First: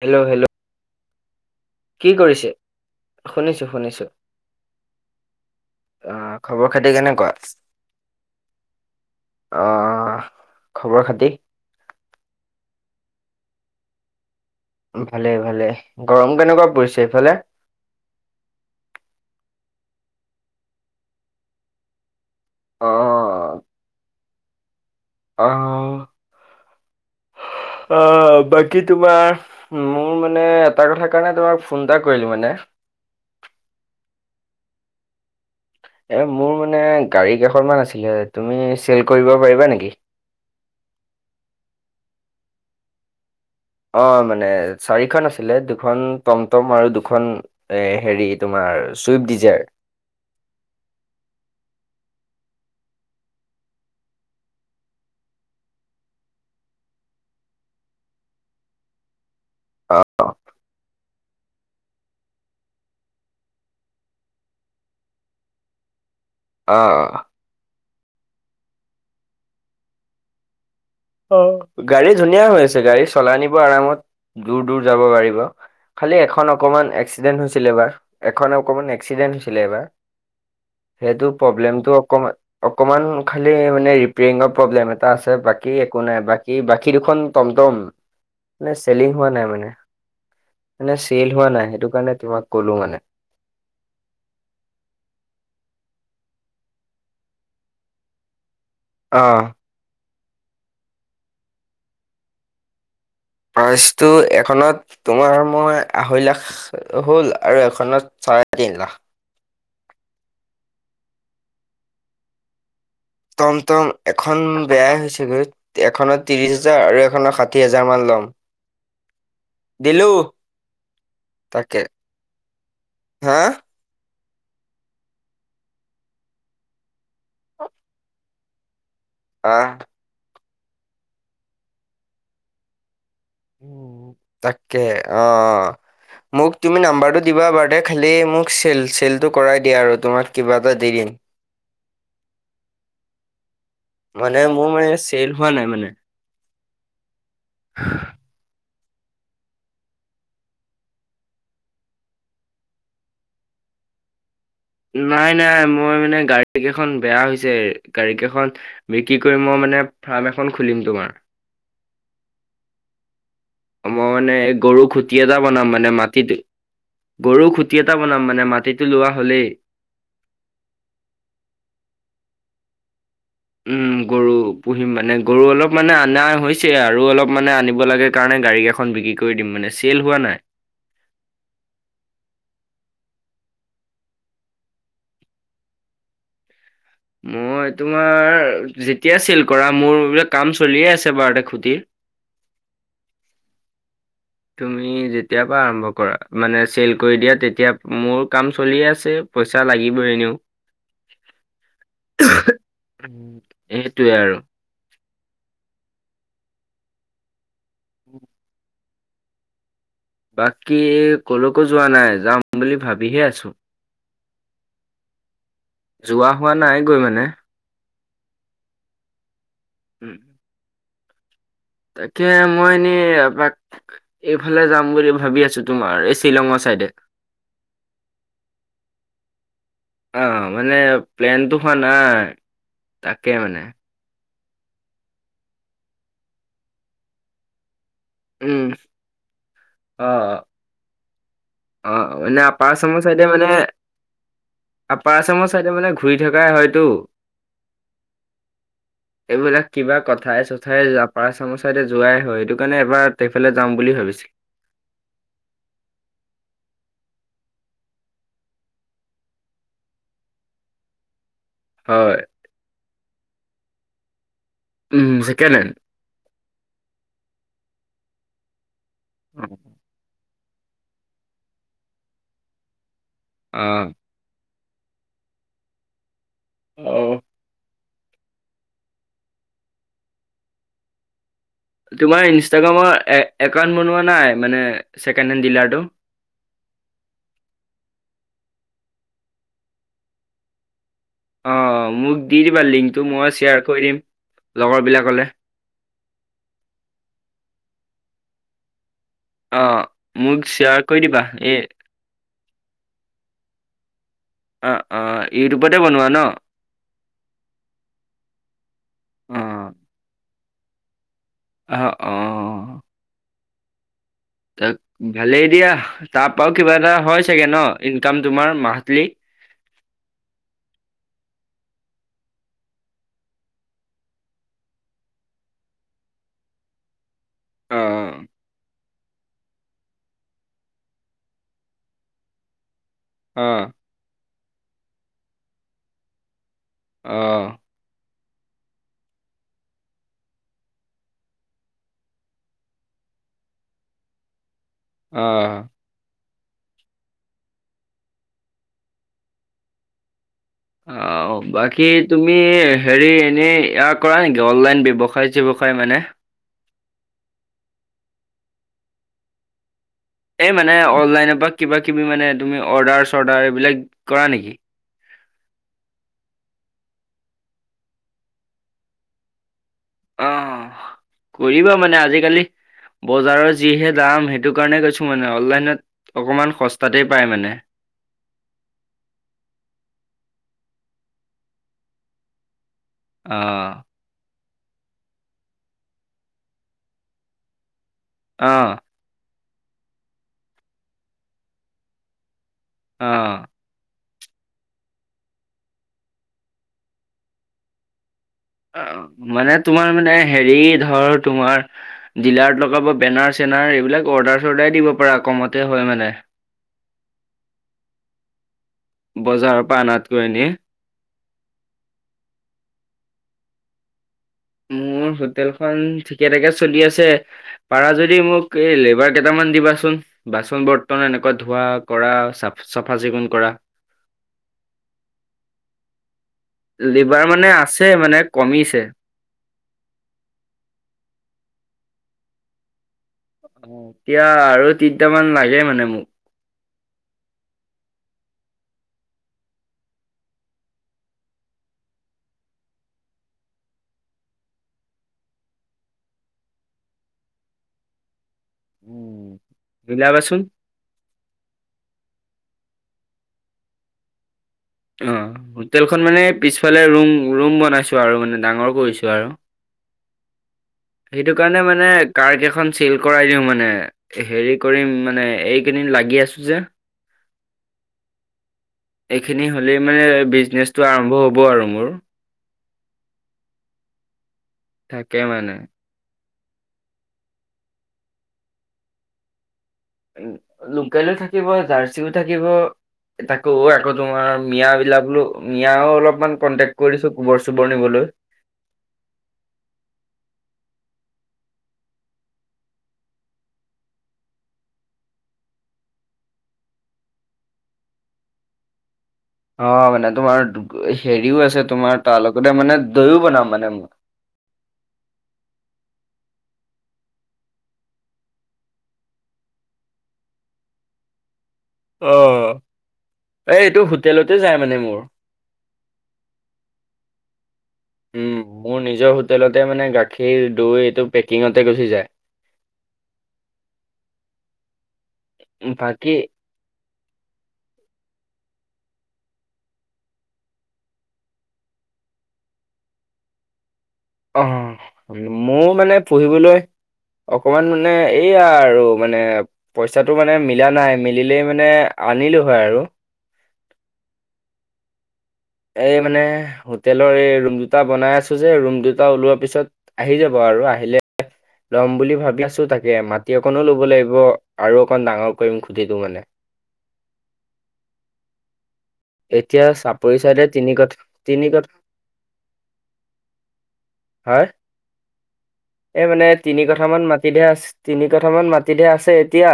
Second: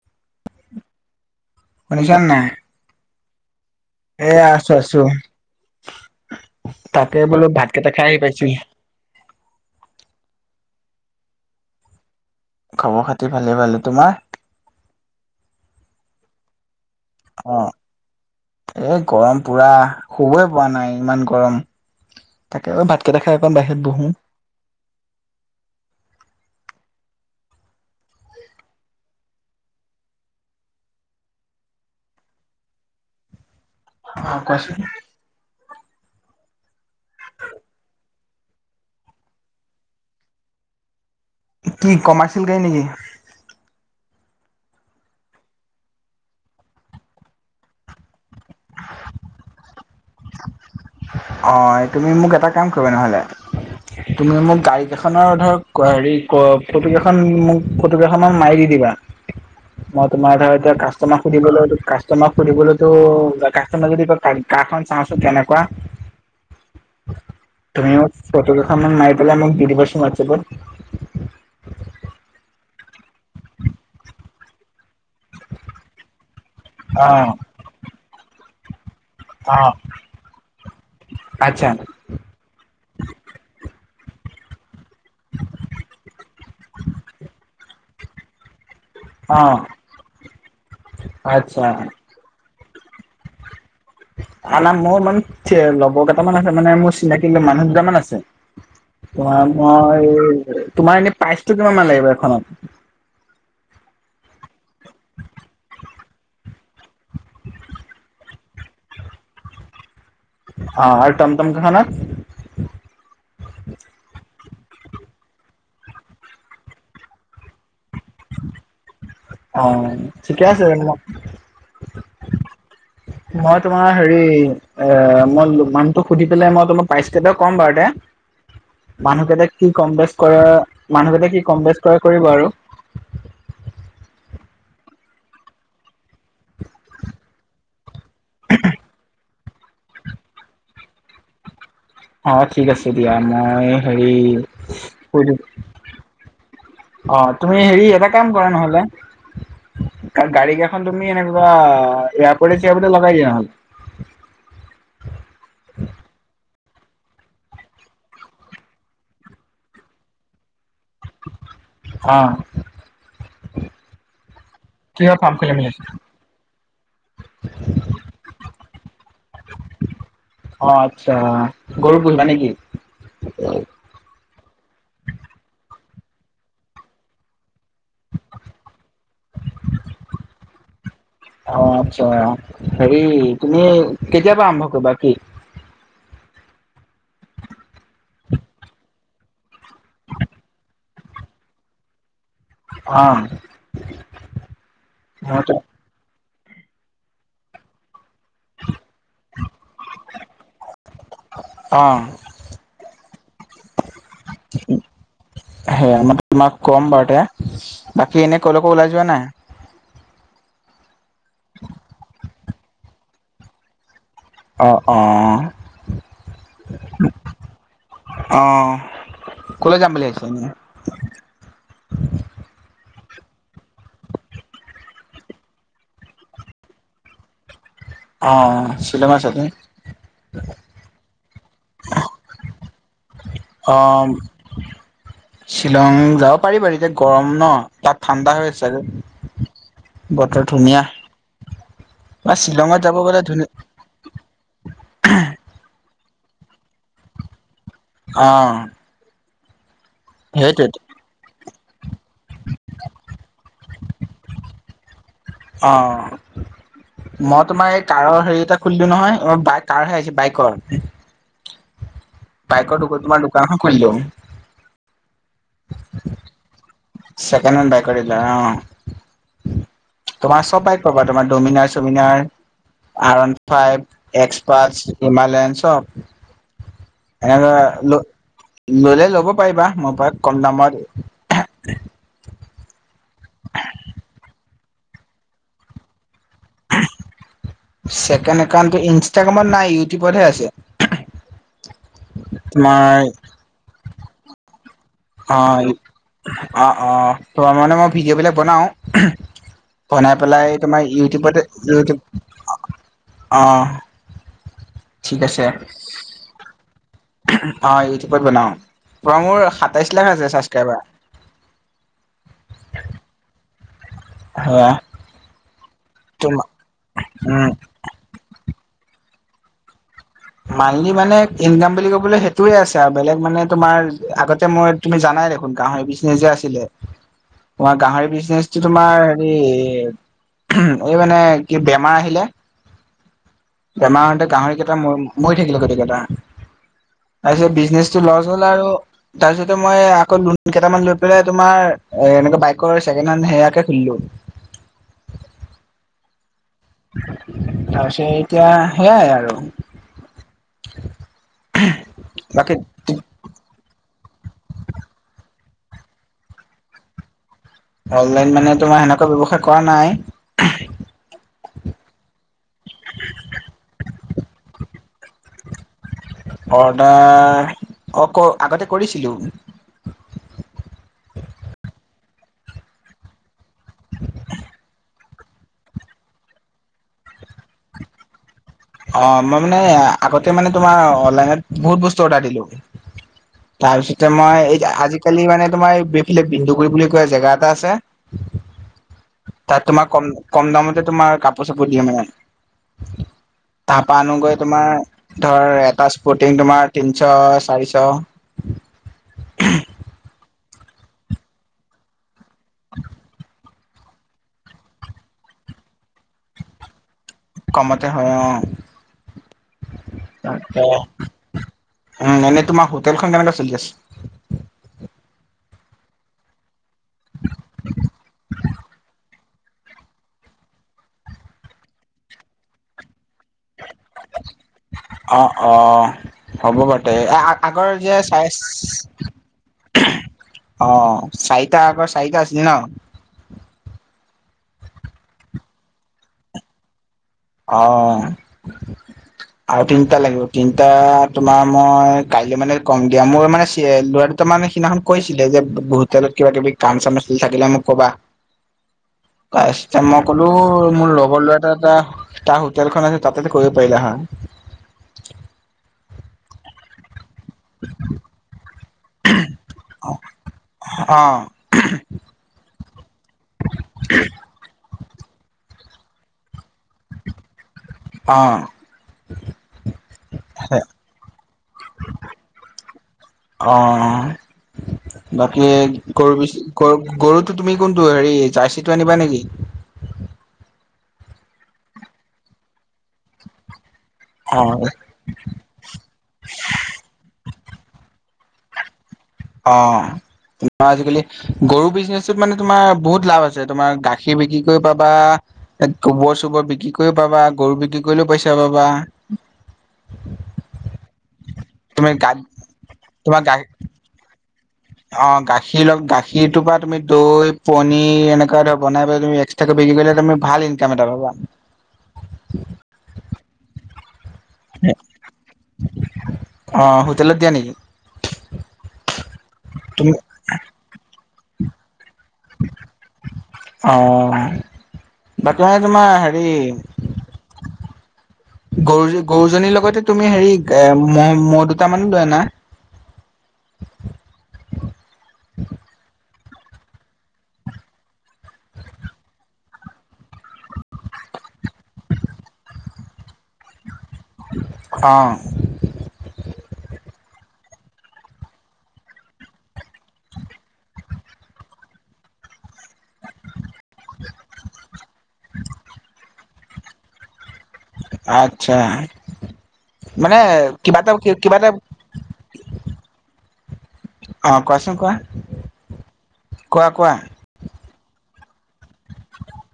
Hello hello কি শুনিছানে কৰিছে? শুনিছো শুনিছো। এ আছো আছো, আহ খবৰ খাতি তাকে কেনেকুৱা? বোলো ভাত কেইটা খাই আহি পাইছো। অ' খবৰ-খাতি? খবৰ-খাতি ভালে ভালে, তোমাৰ? ভালে ভালে, গৰম কেনেকুৱা পৰিছে সেইফালে? অ' এই গৰম পুৰা, শুবই পোৱা নাই ইমান গৰম। তাকে অ আৰু ভাতকেইটা খাই, অকণ বাহিৰত বহো। অঁ। অ', বাকী তোমাৰ মোৰ মানে এটা কথা কাৰণে, তোমাক ফোন এটা কৰিলোঁ মানে। অ' তাৰপিছত এ মোৰ মানে গাড়ী কেইখনমান আছিলে। তুমি চেল কৰিব পাৰিবা নেকি? কি কমাৰ্চিয়েল গাড়ী নেকি? অ' মানে চাৰিখন আছিলে দুখন টমটম, আৰু দুখন এ হেৰি তোমাৰ চুইফট ডিজাৰ। অ' তুমি মোক এটা কাম কৰিবা নহলে তুমি মোক গাড়ী কেইখনৰ ধৰ হেৰি ফটো কেইখন মোক ফটোকেইখন মান মাৰি দি দিবা। মই তোমাৰ ধৰ এতিয়া কাষ্টমাক সুধিবলৈটো, কাষ্টমাৰক সুধিবলৈতো কাষ্টমাৰে যদি কয়, কাৰ খন চাওঁচোন কেনেকুৱা? অঁ। তুমি মোক ফটো কেইখনমান মাৰি পেলাই দি দিবাচোন হোৱাটছএপত। অ' গাড়ী ধুনীয়া হৈ আছে, গাড়ী চলাই নিব আৰামত দূৰ-দূৰ যাব গাড়ী। খালি এখন অকমান অ এক্সিডেন্ট হৈছিল এবাৰ, এখন অকমা এক্সিডেণ্ট অ হৈছিলে এবাৰ, সেইটো আচ্ছা প্ৰব্লেমটো অক-অকমান খালি মানে ৰিপেয়ৰিঙৰ প্ৰব্লেম এটা আছে। বাকী বাকী একো নাই। বাকী বাকী দুখন টমটম মানে চেলিং হোৱা অ নাই মানে। মানে চেল হোৱা আচ্ছা নাই, সেইটো কাৰণে তোমাক কলো মানে। [unintelligible] মোৰ মানে লগৰ কেইটামান আছে, মানে মোৰ চিনাকি মানুহ দুটামান আছে। [inaudible] ধৰা, মই তোমাৰ এনে প্ৰাইচটো কিমান মান লাগিব এখনত? প্ৰাইচটো এখনত তোমাৰ মই আঢ়ৈ লাখ হ'ল, আৰু এখনত চাৰে তিন লাখ। অ' আৰু টমটম কি খনত? টমটম এখন বেয়াই হৈছেগৈ, এখনত ত্ৰিশ হাজাৰ আৰু এখনত ষাঠি হাজাৰ মান ল'ম। অঁ, দিলো ঠিকে আছে [unintelligible] তাকে। হা [unintelligible] তোমাৰ হেৰি এ, মই মানতোক সুধি পেলাই। মই তোমাৰ পাইচকেইটা ক'ম বাৰু দে। মানুহকেইটা আহ কি কম-বেচ কৰে, মানুহকেইটাই কি কম-বেচ কৰে কৰিব আৰু। উম', তাকে অ। মোক তুমি নাম্বাৰটো দিবা বাৰু দেই, খালি মোক চেল-চেলটো কৰাই দিয়া আৰু তোমাক কিবা এটা দি দিম। অ' ঠিক আছে দিয়া, মই হেৰি মানে মোৰ মানে কৈ চেল দিম। হোৱা নাই মানে অ তুমি হেৰি এটা কাম কৰা নহলে কাৰ গাড়ী কেইখন তুমি এনেকিবা এয়াৰপৰ্টে চিয়াবলৈ লগাই দিয়া নহ'ল নাই নাই মই মানে গাড়ী কেইখন বেয়া হৈছে গাড়ী কেইখন বিক্ৰী কৰিম মই মানে ফাৰ্ম এখন খুলিম তোমাৰ আহ মই মানে এই গৰু খুটি কিহৰ ফাৰ্ম এটা খুলিম বনাম বুলি মানে ভাবিছা? মাটিটো গৰু খুটি এটা বনাম মানে মাটিতটো লোৱা হলেই অ আচ্ছা গৰু পুহিবা নেকি। উ গৰু পুহিম মানে গৰু অলপ মানে অনা হৈছে আৰু অলপ মানে আনিব লাগে কাৰণে গাড়ী কেইখন বিক্ৰী কৰি দিম মানে চেল হোৱা নাই। অ আচ্ছা হেৰি তুমি কেতিবা আৰম্ভ কৰিবা কি মই তোমাৰ যেতিয়া ছিল কৰা মোৰ বোলে কাম চলিয়ে আছে বাৰুতে খুটিৰ অ তুমি মই যেতিয়াৰ তো পৰা আৰম্ভ কৰা মানে চেল কৰি দিয়া তেতিয়া মোৰ কাম চলিয় আছে পইচা লাগিব এনেও অ', উ সেইটোৱে আৰু সে আমাৰ তোমাক ক'ম বাৰু তে বাকী এনে কলৈকো ওলাই যোৱা নাই বাকী কলৈকো যোৱা নাই যাম বুলি ভাবিহে আছো অঁ অঁঁ যোৱা হোৱা নাই গৈ মানে। অ কলৈ যাম বুলি উম। ভাবিছা এনে তাকে মই এনেই এপাক এইফালে যাম বুলি ভাবি আছো তোমাৰ এই শ্বিলঙৰ চাইডে। অ চিলেমা চতে অ মানে প্লেনতো হোৱা নাই তাকে মানে অ শ্বিলং যাব পাৰিবাৰ এতিয়া গৰম ন। তাত ঠাণ্ডা হৈ উম অ আছে বতৰ ধুনীয়া। অ বা মানে আপাৰ শ্বিলঙত যাব চামৰ গ'লে চাইডে ধুনীয়া মানে আৰু পাৰাচ্ৰামৰ ছাইডে মানে ঘূৰি থকাই হয়তটো অ এইবিলাক কিবা কথাই সেইটোৱেতো চথাই যাম বা চামুচাইডে যোৱাই হয় সেইটো কাৰণে এবাৰ সেইফালে যাম বুলি ভাবিছিলো। অঁ মই তোমাৰ এই কাৰৰ হেৰি এটা খুলিলো নহয় অ কাৰহে আহিছে বাইকৰ হয় পাইক কো তোমাৰ দোকান খলিলও ছেকেণ্ড হেণ্ড চেকে হেণ বাই কিল অ উ তোমাৰ চবাই কবা তোমাৰ ডমিনাৰ চমিনাৰ আন অ ফাইভ এক্স পাচ হিমালয়ন অ চপ এনেুৱ ললে ল'ব পাৰিবা মই ব কম দামৰ দ তোমাৰ ইনষ্টাগ্ৰামৰ এ একাউণ্ট বনোৱা নাই মানে ছেকেণ্ড হেণ্ড ডিলাৰটো ছেকেণ্ড একাউণ্টো ইনষ্টাগ্ৰামত নাই ইউটিউবতহে আছে অ মোক দি দিবা লিংকটো তোমাৰ মই শ্বেয়াৰ কৰি দিম লগৰ বিলাকলে অ অ অ ত মানে মই ভিডিঅ' বিলাক বনাও অ বনাই মোক পেলাই তোমাৰ শ্বেয়াৰ কৰি দিবা ইউটিউবতে এই ইউটিউব অহ অ অ ইউটিউবতে বনোৱা ন অঁ ইউটিউবত বনাওঁ পৰা অ মোৰ সাতাইছ লাখ আছে ছাবস্ক্ৰাইবাৰ অহ অ সেয়া তাক ভালেই দিয়া তোমা তাপাও কিবা এটা হয় চাগে উম ন ইনকাম তোমাৰ মাথলি মানলি মানে ইনকাম বুলি ক'বলে সেইটোৱে আছে আও বেলেগ মানে তোমাৰ আগতে মই তুমি জানাই দেখোন গাঁহৰি বিছনেজ যে আছিলে। তোমাৰ অ গাহৰি বিজনেচটো তোমাৰ হেৰি এই মানে কি বেমাৰ আহিলে অ বেমাৰ আহোতে গাহৰি কেইটা ম মৰি থাকিলে গোতেইকেইটা অ তাৰপিছত বিজনেছ চো লছ হল আৰু তাৰপিছতে মই আকৌ লোন কেইটামান লৈ পেলাই তোমাৰ এ এনেকে বাইকৰ চছেকেণ্ড হেণ্ড সেয়াকে খুলিলো অ তাৰছত এতিয়া সেইয়াই আৰু অ বাকী তুমিহ বাকী হেৰি এনেই ইয়া কৰা নেকি অনলাইন ব্যৱসায় চেৱসায় মানে অনলাইন মানে তোমাৰ সেনেকুৱা ব্যৱসায় কৰা নাই। এই মানে অনলাইনৰ পৰা কিবা কিবি মানে তুমি অৰ্ডাৰ চৰ্ডাৰ এইবিলাক কৰা নেকি অৰ্ডাৰ অ ক আগতে কৰিছিলো অ কৰিবা মানে আজিকালি বজাৰৰ যিহে দাম সেইটো কাৰণে কৈছোঁ মানে অনলাইনত অকমান সস্তাতেই পায় মানে অ মই মানে আ আগতে মানে তোমাৰ অনলাইনত বহুত বস্তু অৰ্ডাৰ দিলো অ তাৰছ তে মই এই আজিকালি মানে তোমাৰ বিফালে বিন্দুগুৰি বুলি কোৱা জেগা এটা আছে অঁ তাত, তোমাৰ কম-কম দামতে তোমাৰ কাপোৰ-চাপোৰ দিয়ে মানে! অ',। তাৰপা আনোগৈ তোমাৰ ধৰ এটা স্পুটিং তোমাৰ তিনশ চাৰিশ। অ মানে তোমাৰ মানে হেৰি ধৰ তোমাৰ ডিলাৰত লগাব বেনাৰচ তেনাৰ এইবিলাক অৰ্ডাৰ চৰ্ডাৰ দিব পাৰা কমতে হয় মানে কমতে হয় অ বজাৰৰ পৰা অনাতকৈ এনে তাকে। উম এনেই তোমাৰ হোটেলখন কেনেকুৱা চলি আছে মোৰ হোটেলখন ঠিকে থাকে চলি আছে। পাৰা যদি মোক, এই লেবাৰ কেইটামান দিবাচোন। বাচন বৰ্তন এনেকুৱা ধোৱা কৰা চাফ চাফা চিকুণ কৰা। অ', অ',। হ'ব বাৰু তে আ লিভাৰ মানে আগৰ আছে যে মানে চাইজ কমিছে অ', চাৰিটা আগৰ চাৰিটা আছিল ন? অ', এতিয়া আৰু তিনটামান লাগে মানে মোক অঁ। [inaudible] আৰু তিনটা লাগিব তিনটা তোমাৰ মই কাইলে মানে কম দিয়া মোৰ মানে চে ল'ৰা দুটা মান সিদিনাখন কৈছিলে যে হোটেলত কিবা-কিবি কাম-চাম থাকিলে মোক ক'বা। [unintelligible] আচ্ছা মই ক'লো মিলাবাচোন মোৰ লগৰ ল'ৰা এটা টা তাৰ হোটেল এখন আছে তাতে কৰিব পাৰিলা হয়। অ হোটেলখন মানে পিছফালে ৰুম ৰুম বনাইছো আৰু মানে ডাঙৰ কৰিছো আৰু অ সেইটো সেই কাৰণে মানে কাৰ কেইখন চিল কৰাই দিও মানে হেৰি কৰিম মানে এইকেইদিন লাগি আছো যে। অ এইখিনি হ'লেই মানে বিজনেচটো আৰম্ভ হ'ব আৰু মোৰ। অ থাকে বাকী মানে গৰু বেছি গৰু গৰুটো তুমি কোনটো হেৰি জাৰ্চিটো আনিবা নেকি উম লোকেলো থাকিব জাৰ্চিও থাকিব তাকো আকৌ তোমাৰ অ মিয়া বিলাক বোলো মিয়াও অলপমান কণ্টেক কৰিছো গোবৰ চোবৰ নিবলৈ অ তোমাৰ আজিকালি গৰু বিজনেচটোত মানে তোমাৰ বহুত লাভ আছে তোমাৰ গাখীৰ বিক্ৰী কৰিব পাৰিবা গোবৰ-চোবৰ বিক্ৰী কৰিও পাবা গৰু বিক্ৰী কৰিলেও পইচা পাবা। অ মানে তোমাৰ হেৰিও আছে তুমি তোমাৰ গা তাৰ লগতে মানে দৈও তোমাৰ গা বনাম মানে মই অ গাখীৰ গাখীৰটোৰ পৰা তুমি দৈ, পনীৰ এনেকুৱা ধৰ বনাই পেলাই তুমি সেইটো বিক্ৰী কৰিলে তুমি ভাল ইনকাম এটা পাবা অ'এইটো হোটেলতে যায় মানে মোৰ। অ হোটেলত দিয়া নেকি উম মোৰ নিজৰ হোটেলতে মানে তুমি গাখীৰ-দৈ এইটো পেকিংতেই গুচি যায়। অহ তাকেহে তোমাৰ বাকী হেৰি [unintelligible] গৰু গৰু জনীৰ লগতে তুমি হেৰি এ মহ মহ' দুটামানো লৈ আনা। অ মহ মানে পোহিবলৈ অকমান মানে এইয়া আৰু মানে পইচাটো মানে মিলা নাই মিলিলেই মানে আনিলো হয় আৰু অহ এই মানে হোটেলৰ এই ৰুম দুটা বনাই আছো যে ৰুম দুটা ওলোৱাৰ পিছত আহি যাব আৰু আহিলে ল'ম বুলি ভাবি আছো তাকে মাত মাটি অকণো ল'ব লাগিব আৰু অকণ ডাঙৰ কৰিম গোটেটো মানে আচ্ছা এতিয়া মানে চাপৰি চাইডে তিনি কিবা কঠ এটা কিবা তিনি এটা কঠ অ হয় কোৱাচোন কোৱা এই মানে তিনি কোৱা কঠা কোৱা মান মাটি এতিয়া তিনি কঠামান মাটিতহে আছে এতিয়া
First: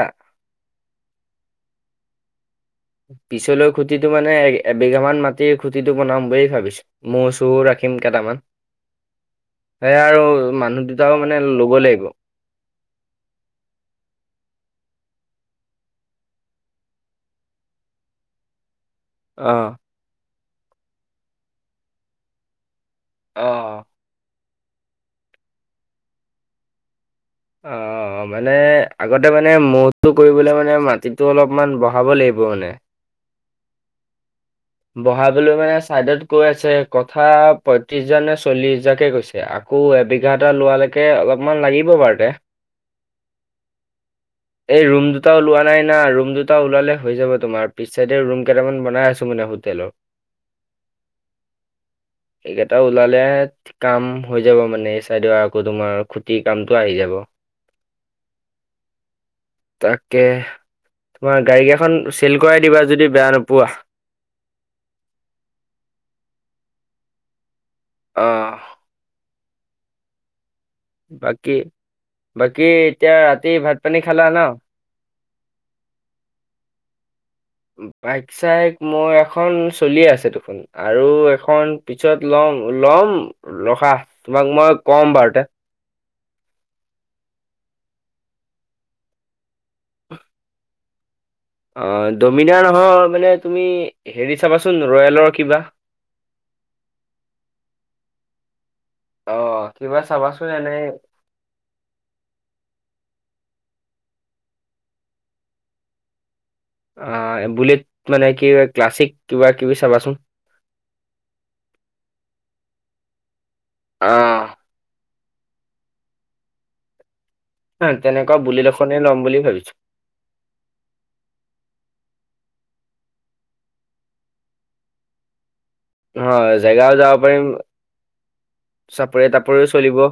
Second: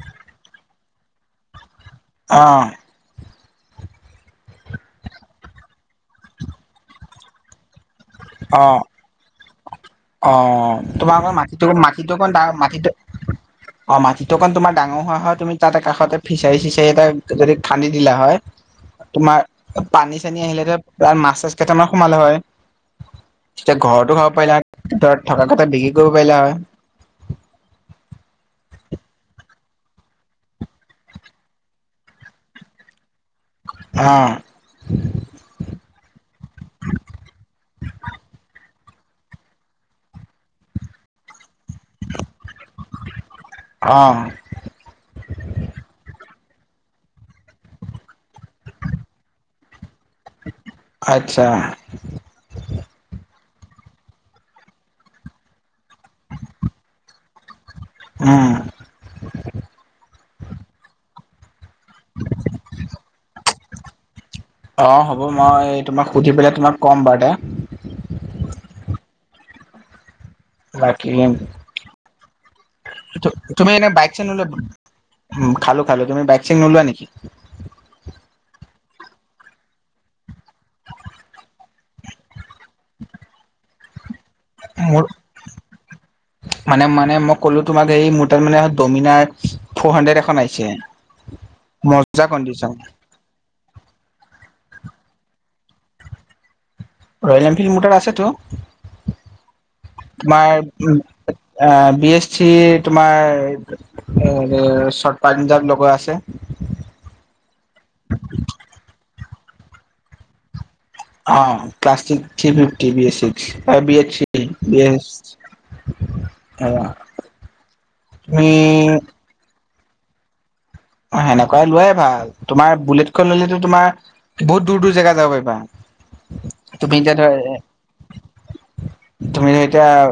অহ পিছলৈ খুটিত মানে এ এবিঘা মান মাটিৰ খুটিটো বনাম বুলি ভাবিছো মহ চহ ৰাখি ৰাখিম কেইটামান অ', সেয়া আৰু অ', মানুহ তোমাৰ দুটাও অকণ মানে মাটিটো লব লাগিব মাটিটো অকণ ডাঙৰ মাটিটো অ মাটিটো অকন তোমাৰ ডাঙৰ হোৱা হয় তুমি তাত কাষতে ফিচাৰি চিচাৰি এটা যদি খান্দি দিলা হয় [unintelligible] তোমাৰ পানী-চানী আহিলেতে প্ৰায় মাছ-চাছ কেইটামান সোমালে হয়। অ তেতিয়া ঘৰতো খাব পাৰিলা ভিতৰত থকা কথা বিক্ৰী কৰিব পাৰিলা হয়। অঁ অঁ, মানে আগতে মানে মওতটো কৰিবলৈ মানে মাটিটো অলপমান বঢ়াব লাগিব মানে। অঁ। বহাবলো মানে চাইডত কৈ আছে কথা পয়ত্ৰিশ হাজাৰনে চল্লিশ হাজাৰকে কৈছে। আকৌ এবিঘা এটা লোৱালেকে অলপমান লাগিব বাৰু তে অ', এই ৰুম দুটা ওলোৱা নাই না, ৰুম দুটা ওলালে হৈ যাব তোমাৰ। পিছচাইডে ৰুম কেইটামান বনাই আছোঁ মানে হো হোটেলৰ। আতচ্ছা। এইকেইটা ওলালে কাম হৈ যাব মানে এই চাইডৰ আকৌ, তোমাৰ খুঁটিৰ কামটো আহি যাব। উম, তাকে তোমাৰ গাড়ী কেখ খন চেল কৰাই দিবা, যদি বেয়া নোপোৱা। অঁ হ'ব মই তোমাক সুধি পেলাই তোমাক ক'ম বাৰ যে। অঁহ। বাকিলেম বাকী বাকী এতিয়া তু ৰাতি তুমি ভাত এনে পানী বাইক খালা চাইক ন নোলোৱা? উম খালো খালো। তুমি বাইক চাইক নলোৱা নেকি? বাইক- চাইক মই এখন চলিয়ে আছে দেখোন আৰু এখন পিছত লম ল'ম ৰখা, তোমাক মই মোৰ কম বাৰুতে। মানে মানে মই ক'লো তোমাক হেৰি মোৰ তাত মানে ডমিনাৰ ফৰ হানড্ৰেড এখন আহিছে। অঁ মজা ডমিনাৰ কণ্ডিচন নহয় মানে তুমি হেৰি চাবাচোন ৰয়েলৰ কিবা ৰয়েল এনফিল্ড মোৰটাত আছেটো! অ' কিবা চাবাচোন তোমাৰ এনে এ বি এছ চিৰ তোমাৰ [inaudible] চৰ্ত পামজাপ লগোৱা আছে। অ', বুলেট মানে, কি ক্লাছিক কিবা-কিবি চাবাচোন। অঁ ক্লাচিক থ্ৰী ফিফটী বি এ অ' চিকছ, বি এছ অঁ। নয়, তেনেকুৱা বুলেট এখনেই ল'ম বুলি ভাবিছোঁ। অ' সেনেকুৱাই লোৱাই ভাল। তোমাৰ বুলেটখন ললেটো তোমাৰ বহুত দূৰ-দূৰ জেগা যাব পাৰিবা। অঁ, জেগাও তুমি যাব এতিয়া ধৰা পাৰিম চাপৰি তাপৰেও চলিব।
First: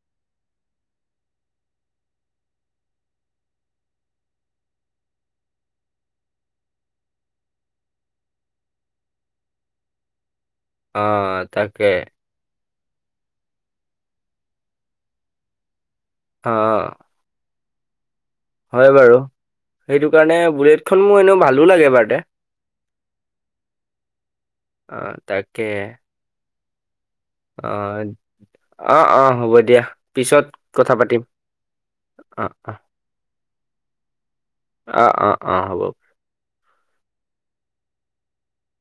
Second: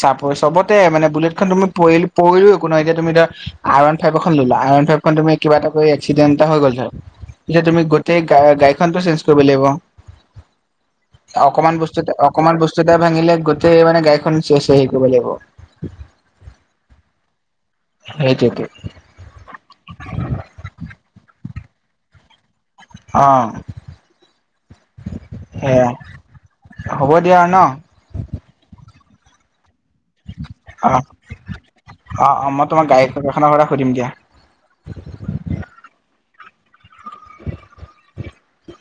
চাপই চবতে মানে বুলেটখন তুমি পৰি পৰিলো একো নাই এতিয়া তুমি এতিয়া আৰ ওৱান ফাইভ এখন ল'লা। আৰ ওৱান ফাইভখন তুমি কিবা এটা কৰি এক্সিডেট এটা হৈ গ'ল ধৰ এতিয়া তুমি গোটেই গাড়ীখনটো চেঞ্জ কৰিব লাগিব। অকমান তাকে বস্তু এটা অকনমান বস্তু এটা ভাঙিলে গোটেই মানে গাড়ীখন চে চে হৰি কৰিব লাগিব অঁ। সেইটোৱেটো। হয় বাৰু। সেইটো কাৰণে বুলেট খন মোৰ এনেও ভালো লাগে বাৰতে। অঁ, আহ তাকে এ হ'ব দিয়া। ন অঁ, অঁ, অঁ হ'ব দিয়া পিছত অ কথা পাতিম। অ অ অঁ মই অঁ। [unintelligible] কথা সুধিব দিয়া। অ', অ', অ', হ'ব। [inaudible]